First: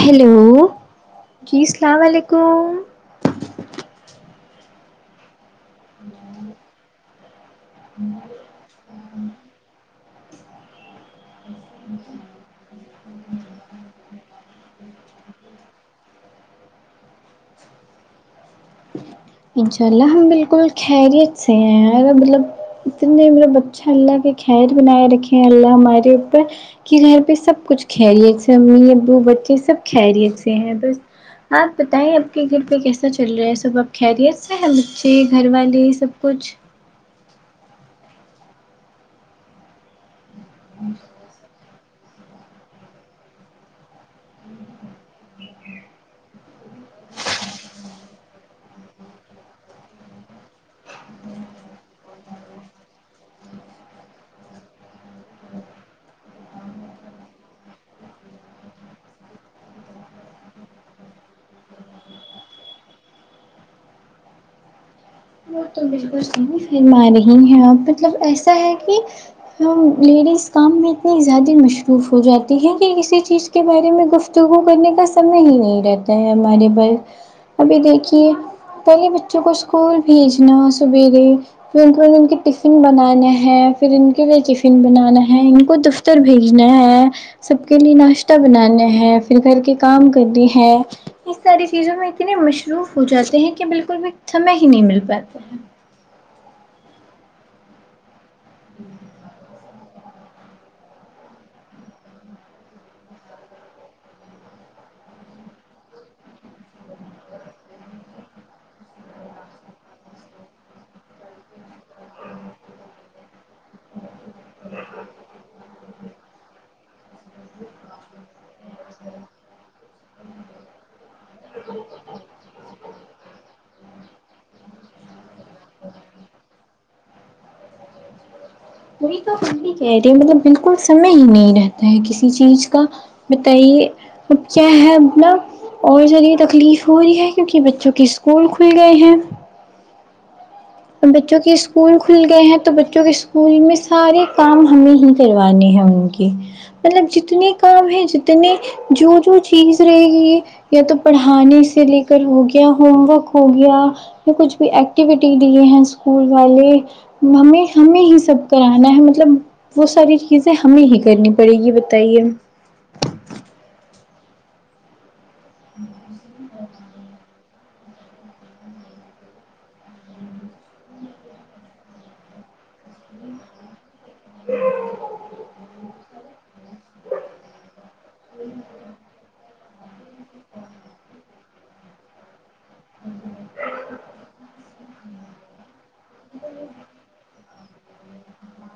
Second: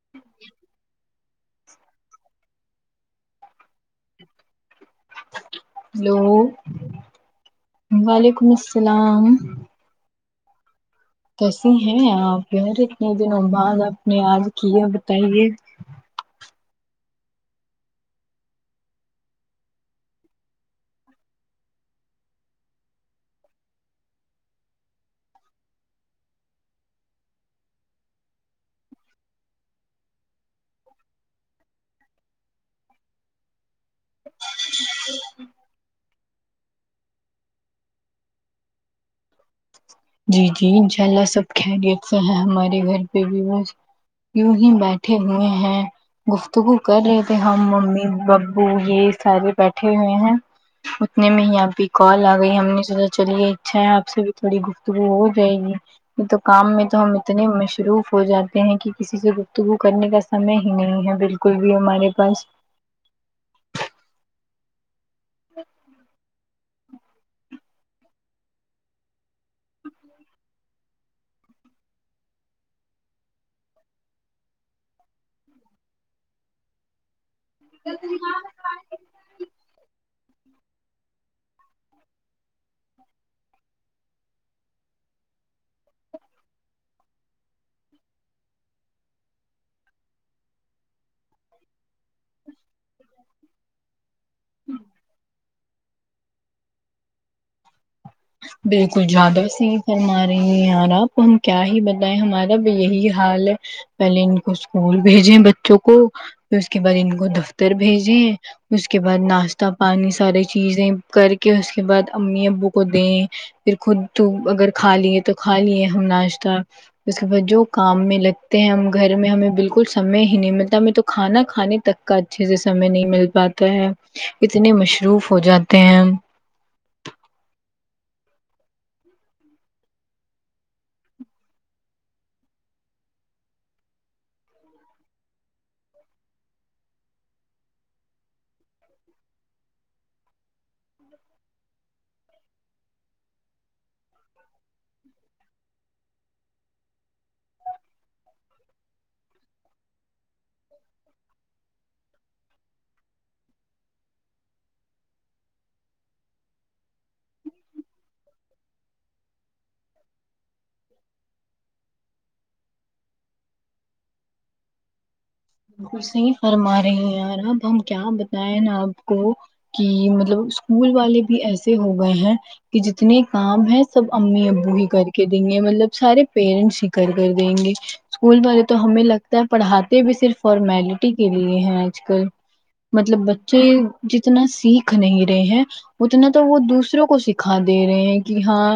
hello جی السلام علیکم ہیلو وعلیکم السلام کیسی ہیں آپ یار اتنے دنوں بعد آپ نے یاد کیا بتائیے انشاء اللہ ہم بالکل خیریت سے ہیں یار مطلب اتنے مطلب اچھا اللہ کے خیر بنائے رکھے ہیں اللہ ہمارے اوپر کہ گھر پہ سب کچھ خیریت سے ہے امی ابو بچے سب خیریت سے ہے بس آپ بتائیں آپ کے گھر پہ کیسا چل رہا ہے سب خیریت سے ہے بچے گھر والے سب کچھ جی جی انشاء اللہ سب خیریت سے ہیں ہمارے گھر پہ بھی بس یوں ہی بیٹھے ہوئے ہیں گفتگو کر رہے تھے ہم ممی ببو یہ سارے بیٹھے ہوئے ہیں اتنے میں ہی آپ کی کال آ گئی ہم نے سوچا چلیے اچھا ہے آپ سے بھی تھوڑی گفتو توگو ہو جائے گی یہ تو کام میں تو ہم اتنے مصروف ہو جاتے ہیں کہ کسی سے گفتگو کرنے کا سمے ہی نہیں ہے بالکل بھی ہمارے پاس وہ تو بالکل صحیح فرما رہی ہیں آپ مطلب ایسا ہے کہ ہم لیڈیز کام میں اتنی زیادہ مصروف ہو جاتی ہیں کہ کسی چیز کے بارے میں گفتگو کرنے کا سمے ہی نہیں رہتا ہے ہمارے پاس ابھی دیکھیے پہلے بچوں کو اسکول بھیجنا سویرے پھر ان کو ان کے ٹفن بنانا ہے پھر ان کے لیے ٹفن بنانا ہے ان کو پھر بھیجنا ہے سب کے لیے ناشتہ بنانا ہے پھر گھر کے کام کرنے ہے یہ ساری چیزوں میں اتنے مصروف ہو جاتے ہیں کہ بالکل بھی سمیں ہی نہیں مل پاتے ہیں بالکل زیادہ س ہمارے حالات ہم کیا ہی بتائائےیں ہمارا بھی یہی حال ہے پہلے ان کو اسکول بھیجے بچوں کو پھر اس کے بعد ان کو دفتر بھیجے اس کے بعد ناشتہ پانی ساری چیزیں کر کے اس کے بعد امی ابو کو دیں پھر خود اگر کھا لیے تو کھا لیے ہم ناشتہ اس کے بعد جو کام میں لگتے ہیں ہم گھر میں ہمیں بالکل سمے ہی نہیں ملتا ہمیں تو کھانا کھانے تک کا اچھے سے سمے نہیں مل پاتا ہے اتنے مصروف ہو جاتے ہیں وہی تو ہم بھی کہہ رہی مطلب بالکل سمے ہی نہیں رہتا ہے کسی چیز کا بتائیے اب کیا ہے اپنا اور چلیے تکلیف ہو رہی ہے کیونکہ بچوں کے اسکول کھل گئے ہیں اب بچوں کے اسکول کھل گئے ہیں تو بچوں کے اسکول میں سارے کام ہمیں ہی کروانی ہے ان کی مطلب جتنے کام ہے جتنے جو جو چیز رہے گی یا تو پڑھانے سے لے کر ہو گیا ہوم ورک ہو گیا یا کچھ بھی ایکٹیویٹی لیے ہیں اسکول والے ہمیں ہمیں ہی سب کرانا ہے مطلب وہ ساری چیزیں ہمیں ہی کرنی پڑے گی بتائیے بالکل صحیح فرما رہی ہیں یار اب ہم کیا بتائے نا آپ کو کہ مطلب اسکول والے بھی ایسے ہو گئے ہیں کہ جتنے کام ہیں سب امی ابو ہی کر کے دیں گے مطلب سارے پیرنٹس ہی کر کر دیں گے اسکول والے تو ہمیں لگتا ہے پڑھاتے بھی صرف فارمیلٹی کے لیے ہے آج کل مطلب بچے جتنا سیکھ نہیں رہے ہیں اتنا تو وہ دوسروں کو سکھا دے رہے ہیں کہ ہاں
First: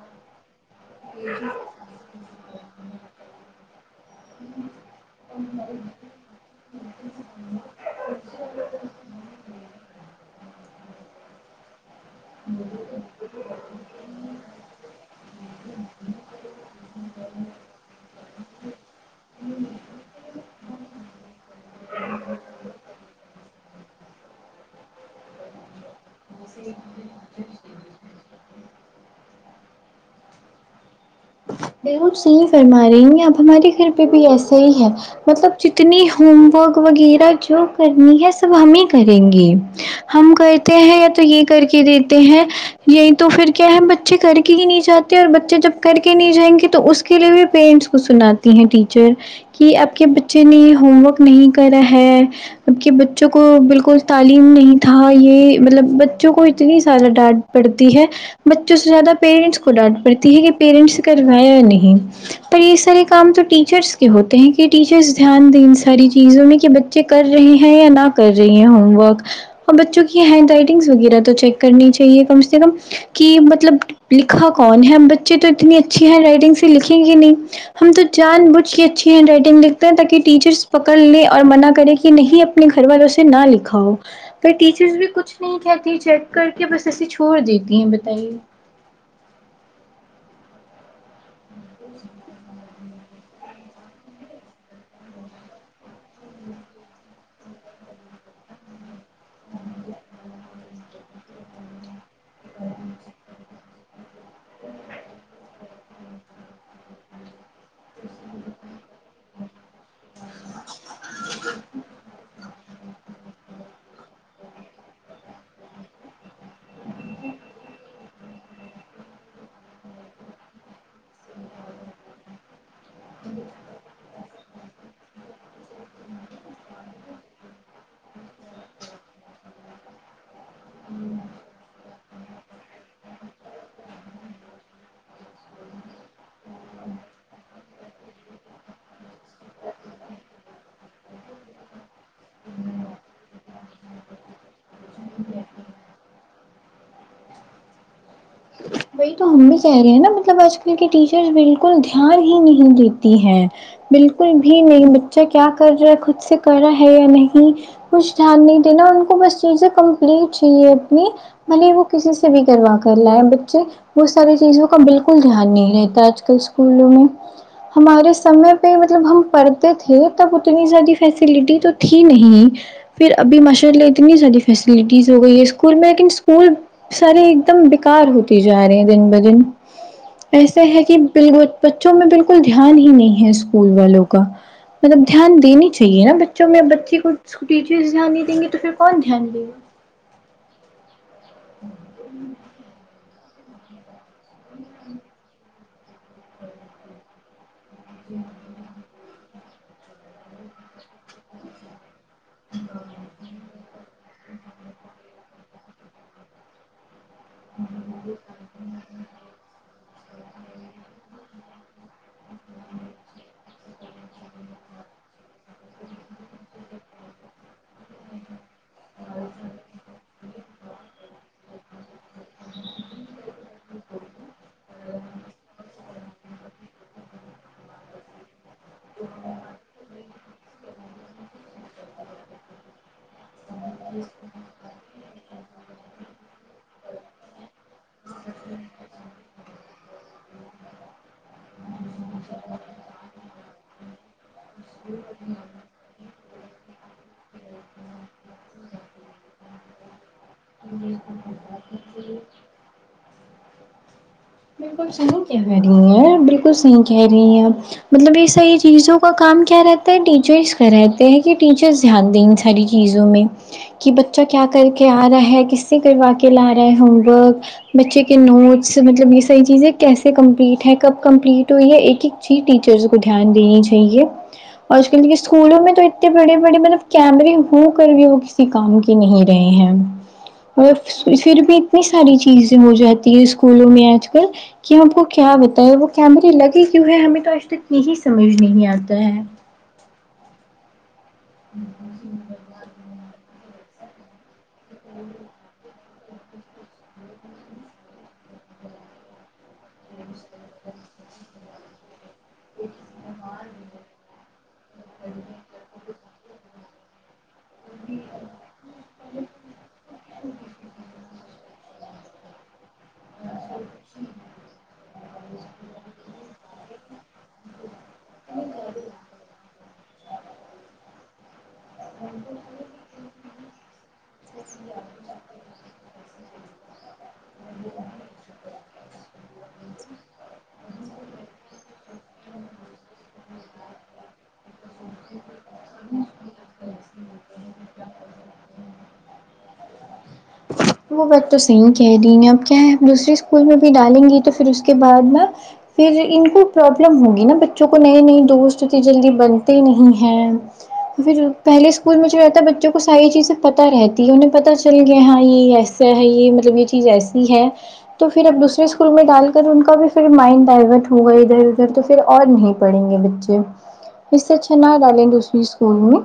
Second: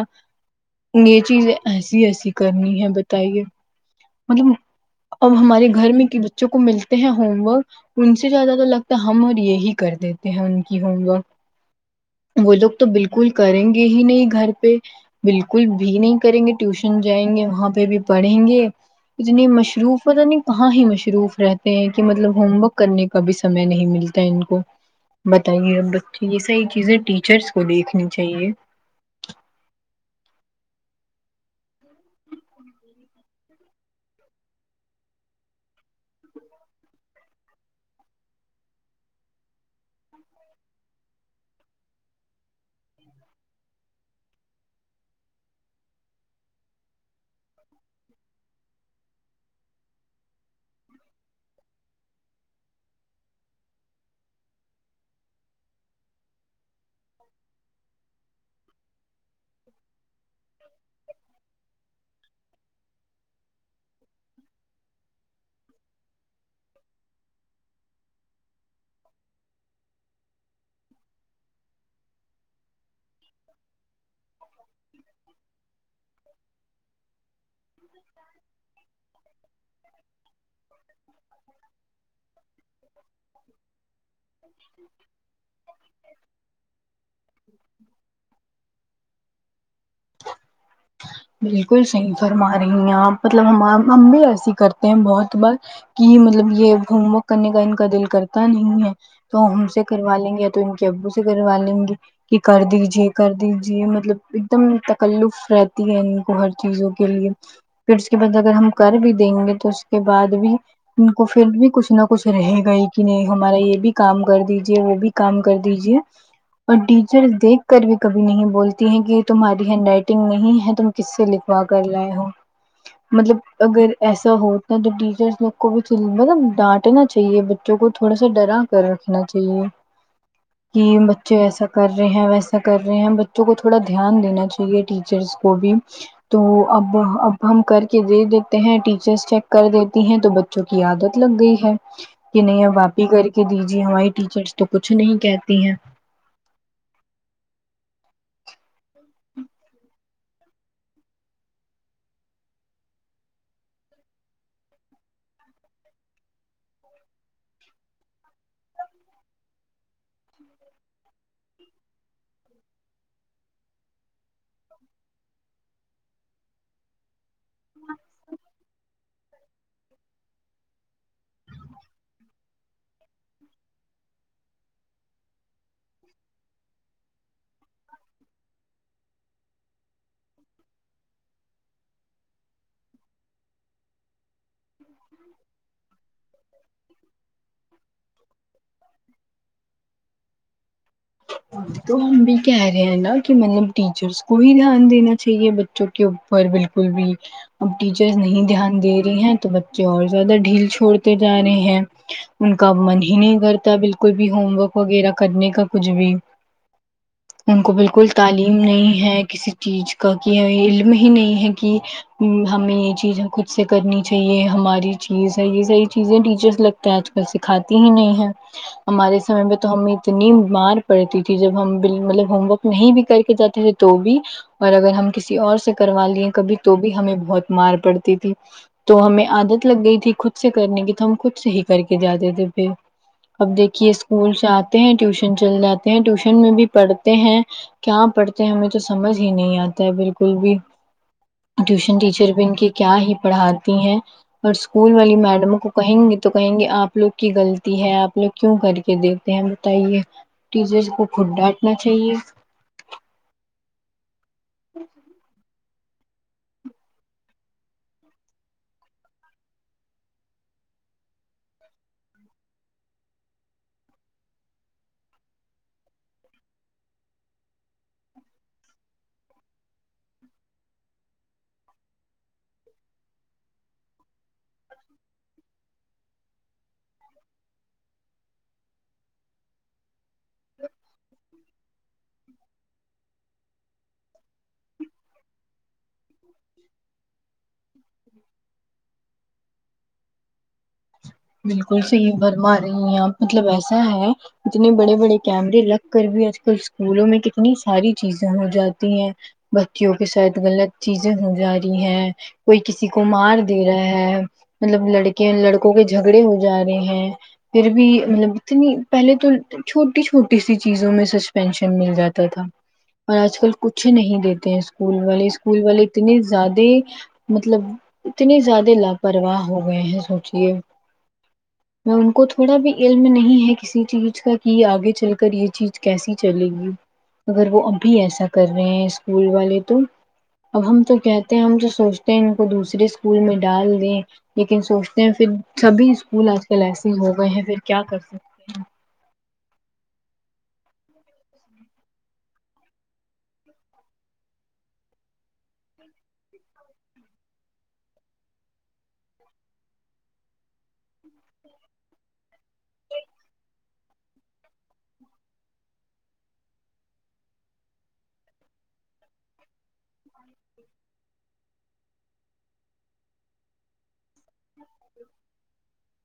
یہ چیزیں ایسی ایسی کرنی ہے بتائیے مطلب ا ہمارے گھر میں کہ بچوں کو ملتے ہیں ہوم ورک ان سے زیادہ تو لگتا ہے ہم اور یہی کر دیتے ہیں ان کی ہوم ورک وہ لوگ تو بالکل کریں گے ہی نہیں گھر پہ بالکل بھی نہیں کریں گے ٹیوشن جائیں گے وہاں پہ بھی پڑھیں گے اتنے مشروف ہوتا نہیں کہاں ہی مشروف رہتے ہیں کہ مطلب ہوم ورک کرنے کبھی سمے نہیں ملتا ہے ان کو بتائیے ا یہ صحیح چیزیں ٹیچرس کو دیکھنی چاہیے ب صحیح فرما رہی ہیں اب ہمارے گھر پہ بھی ایسا ہی ہے مطلب جتنی ہوم ورک وغیرہ جو کرنی ہے سب ہمیں کریں گے ہم کرتے ہیں یا تو یہ کر کے دیتے ہیں یہی تو پھر کیا ہے بچے کر کے ہی نہیں چاہتے اور بچے جب کر کے نہیں جائیں گے تو اس کے لیے بھی پیرنٹس کو سناتی ہیں ٹیچر کہ اب کے بچے نے ہوم ورک نہیں کرا ہے اب کہ بچوں کو بالکل تعلیم نہیں تھا یہ مطلب بچوں کو اتنی سارہ ڈانٹ پڑتی ہے بچوں سے زیادہ پیرنٹس کو ڈانٹ پڑتی ہے کہ پیرنٹس کروایا یا نہیں پر یہ سارے کام تو ٹیچرس کے ہوتے ہیں کہ ٹیچرس دھیان دیں ان ساری چیزوں میں کہ بچے کر رہی ہیں یا نہ کر رہی ہیں ہوم ورک اور بچوں کی ہینڈ رائٹنگس وغیرہ تو چیک کرنی چاہیے کم سے کم کہ مطلب لکھا کون ہے بچے تو اتنی اچھی ہے رائٹنگ سے لکھیں گے نہیں ہم تو جان بجھ کے اچھی ہینڈ رائٹنگ لکھتے ہیں تاکہ ٹیچرس پکڑ لیں اور منع کریں کہ نہیں ا اپنے گھر والوں سے نہ لکھاو پر ٹیچرس بھی کچھ نہیں کہتی چیک کر کے بس ایے چھوڑ دیتی ہیں بتائیے بالکل صحیح فرما رہی ہیں آپ مطلب ہم ہم بھی ایسی ہی کرتے ہیں بہت بار کہ مطلب یہ ہوم ورک کرنے کا ان کا دل کرتا نہیں ہے تو ہم سے کروا لیں گے یا تو ان کے ابو سے کروا لیں گے کہ کر دیجے کر دیجیے مطلب ایک دم تکلف رہتی ہے ان کو ہر چیزوں کے لیے پھر اس کے بعد اگر ہم کر بھی دیں گے تو اس کے بعد بھی ان کو پھر بھی کچھ نہ کچھ رہے گا ہی کہ نہیں ہمارا یہ بھی کام کر دیجے وہ بھی کام کر دیجے اور ٹیچر دیکھ کر بھی کبھی نہیں بولتے کہ تمہاری ہینڈ رائٹنگ نہیں ہے تم کس سے لکھوا کر لائے ہو مطلب اگر ایسا ہوتا تو ٹیچرس لوگ کو بھی مطلب ڈانٹنا چاہیے جو کو تھوڑا سا ڈرا کر رکھنا چاہیے کہ بچے ایسا کر رہے ہیں ویسا کر رہے ہیں بچوں کو تھوڑا دھیان دینا چاہیے ٹیچرس کو بھی تو اب اب ہم کر کے دے دیتے ہیں ٹیچرس چیک کر دیتی ہیں تو جوک عادت لگ گئی ہے کہ نہیں اب آپ ہی کر کے دیجیے ہماری ٹیچرس تو کچھ نہیں کہتی ہیں بی تو ہم بھی کہہ رہے ہیں نا مطلب آج کل کے ٹیچرس بالکل دھیان ہی نہیں دیتی ہیں بالکل بھی نہیں بچہ کیا کر رہا ہے خود سے کرا ہے یا نہیں کچھ دھیان نہیں دینا ان کو بس چیزیں کمپلیٹ چاہیے اپنی بھلے وہ کسی سے بھی کروا کر لا ہے ب وہ ساری چیزوں کا بالکل دھیان نہیں رہتا آج کل اسکولوں میں ہمارے سمے پہ مطلب ہم پڑ تھے تب اتنی زیادہ فیسلٹی تو تھی نہیں پھر ابھی ماشاء اللہ اتنی ساری فیسلٹیز ہو گئی ہے اسکول میں لیکن اسکول ساریے ایک دم بیکار ہوتی جا رہی ہیں دن با دن ایسے ہے کہ ب بچوں میں بالکل دھیان ہی نہیں ہے اسکول والوں کا مطلب دھیان دینی چاہیے نا بچوں میں بچے کو ٹیچرس دھیان نہیں دیں گے تو پھر کون دھیان دے گا تو ہم بھی کہہ رہے ہیں نا کہ مطلب ٹیچرس کو بھی دھیان دینا چاہیے بچوں کے اوپر بالکل بھی اب ٹیچرس نہیں دھیان دے رہی ہیں تو بچے اور زیادہ ڈھیل چھوڑتے جا رہے ہیں ان کا من ہی نہیں کرتا بالکل بھی ہوم ورک وغیرہ کرنے کا کچھ بھی ان کو بالکل تعلیم نہیں ہے کسی چیز کا کہ علم ہی نہیں ہے کہ ہمیں یہ چیزیں خود سے کرنی یہ ہماری چیز ہے یہ ساری چیزیں ٹیچرس لگتے ہیں آج کل سکھاتی ہی نہیں ہے ہمارے سمے میں تو ہمیں اتنی مار پڑتی تھی جب ہم بل مطلب ہوم ورک نہیں بھی کر کے جاتے تھے تو بھی اور اگر ہم کسی اور سے کروا لی ہے کبھی تو بھی ہمیں بہت مار پڑتی تھی تو ہمیں عادت لگ گئی تھی خود سے کرنے کی تو ہم خود سے ہی کر کے جاتے تھے پھر اب دیکھیے اسکول سے آتے ہیں ٹیوشن چل جاتے ہیں ٹیوشن میں بھی پڑھتے ہیں کیا پڑھتے ہیں ہمیں تو سمجھ ہی نہیں آتا ہے بالکل بھی ٹیوشن ٹیچر بھی ان کی کیا ہی پڑھاتی ہیں اور اسکول والی میڈموں کو کہیں گے تو کہیں گے آپ لوگ کی غلطی ہے آپ لوگ کیوں کر کے دیکتے ہیں بتائیے ٹیچرس کو خود ڈانٹنا چاہیے بالکل صحیح کہہ رہی ہیں بالکل صحیح کہہ رہی ہیں مطلب یہ ساری چیزوں کا کام کیا رہتا ہے ٹیچرس کر رہتے ہیں کہ ٹیچرس دھیان دیں ان ساری چیزوں میں کہ بچہ کیا کر کے آ رہا ہے کس سے کروا کے لا رہا ہے ہوم ورک بچے کے نوٹس مطلب یہ صحی چیزیں کیسے کمپلیٹ ہے کب کمپلیٹ ہوئی ہے ایک ایک چیز ٹیچرس کو دھیان دینی چاہیے اور آج کل کے اسکولوں میں تو اتنے بڑے بڑے مطلب کیمرے ہو کر بھی ہو کسی کام کی نہیں رہے ہیں اور پھر بھی اتنی ساری چیزیں ہو جاتی ہے اسکولوں میں آج کل کہ ہم کو کیا بتاائے وہ کیمرے لگے کیوں ہے ہمیں تو آج تک یہی سمجھ نہیں آتا ہے بالکل صحیح فرما رہی ہیں آپ مطلب ایسا ہے اتنے بڑے بڑے کیمرے رکھ کر بھی آج کل اسکولوں میں کتنی ساری چیزیں ہو جاتی ہیں بچییوں کے ساتھ غلط چیزیں ہو جا رہی ہیں کوئی کسی کو مار دے رہا ہے مطلب لڑکے لڑکوں کے جھگڑے ہو جا رہے ہیں پھر بھی مطلب اتنی پہلے تو چھوٹی چھوٹی سی چیزوں میں سچ پینشن مل جاتا تھا اور آج کل کچھ نہیں دیتے ہیں اسکول والے اسکول والے اتنے زیادے مطلب اتنے زیادے لاپرواہ ہو گئے ہیں سوچئے میں ان کو تھوڑا بھی علم نہیں ہے کسی چیز کا کہ آگے چل کر یہ چیز کیسی چلے گی اگر وہ ابھی ایسا کر رہے ہیں اسکول والے تو اب ہم تو کہتے ہیں ہم تو سوچتے ہیں ان کو دوسرے اسکول میں ڈال دیں لیکن سوچ پھر سبھی اسکول آج کل ایسے ہی ہو گئے ہیں پھر کیا کر سکتے ہیں وہ بات تو صحیح کہرہی ہے اب کیا ہے دوسری اسکول میں بھی ڈالیں گی تو پھر اس کے بعد نا پھر ان کو پرابلم ہوگی نا بچوں کو نئے نئے دوست اتنی جلدی بنتے ہی نہیں ہیں پھر پہلے اسکول میں جو رہتا ہے بچوں کو ساری چیزیں پتا رہتی ہے انہیں پتا چل یہ ہاں یہ ایسا ہے یہ مطلب یہ چیز ایسی ہے تو پھر اب دوسرے اسکول میں ڈال کر ان کا بھی پھر مائنڈ ڈائورٹ ہوگا ادھر ادھر تو پھر اور نہیں پڑھیں گے بچے اس سے اچھا نہ ڈالے دوسرے اسکول میں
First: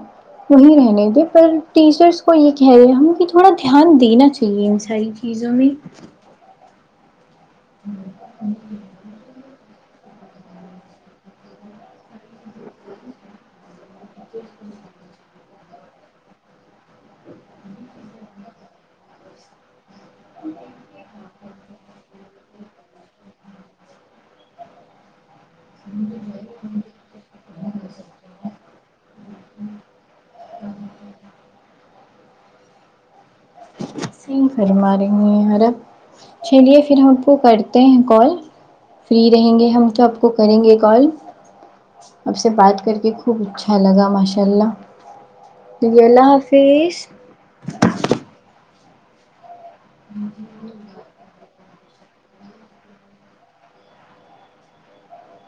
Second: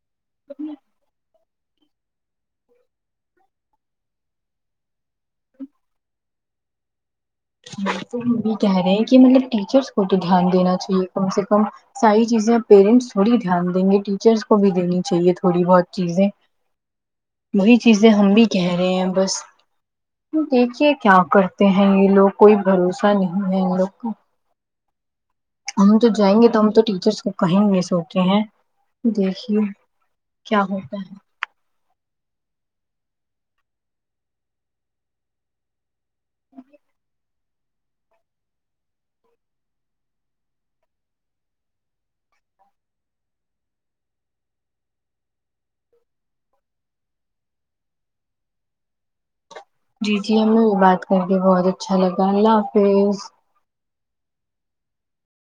وہی رہنے دے پر ٹیچرس کو یہ کہہ رہے ہم کہ تھوڑا دھیان دینا چاہیے ان ساری چیزوں میں وہ بھی [unintelligible] کہہ رہے ہیں کہ مطلب ٹیچرس تو دھیان دینا چاہیے کم سے کم ساری چیزیں پیرنٹس تھوڑی دھیان دیں گے ٹیچرس کو بھی دینی چاہیے تھوڑی بہت چیزیں وہی چیزیں ہم بھی کہہ رہے ہیں بس دیکھیے کیا کرتے ہیں یہ لوگ کوئی بھروسہ نہیں ہے ان لوگ کا ہم تو جائیں گے تو ہم تو ٹیچرس کو کہیں گے سوچے ہیں دیکھیے کیا ہوتا ہے صحیح فرما رہی ہیں اور اب چلیے پھر ہم کو کرتے ہیں کال فری رہیں گے ہم سب کو کریں گے کال اب سے بات کر کے خوب اچھا لگا ماشاء اللہ جی اللہ حافظ جی جی ہمیں وہ بات کر کے بہت اچھا لگا اللہ حافظ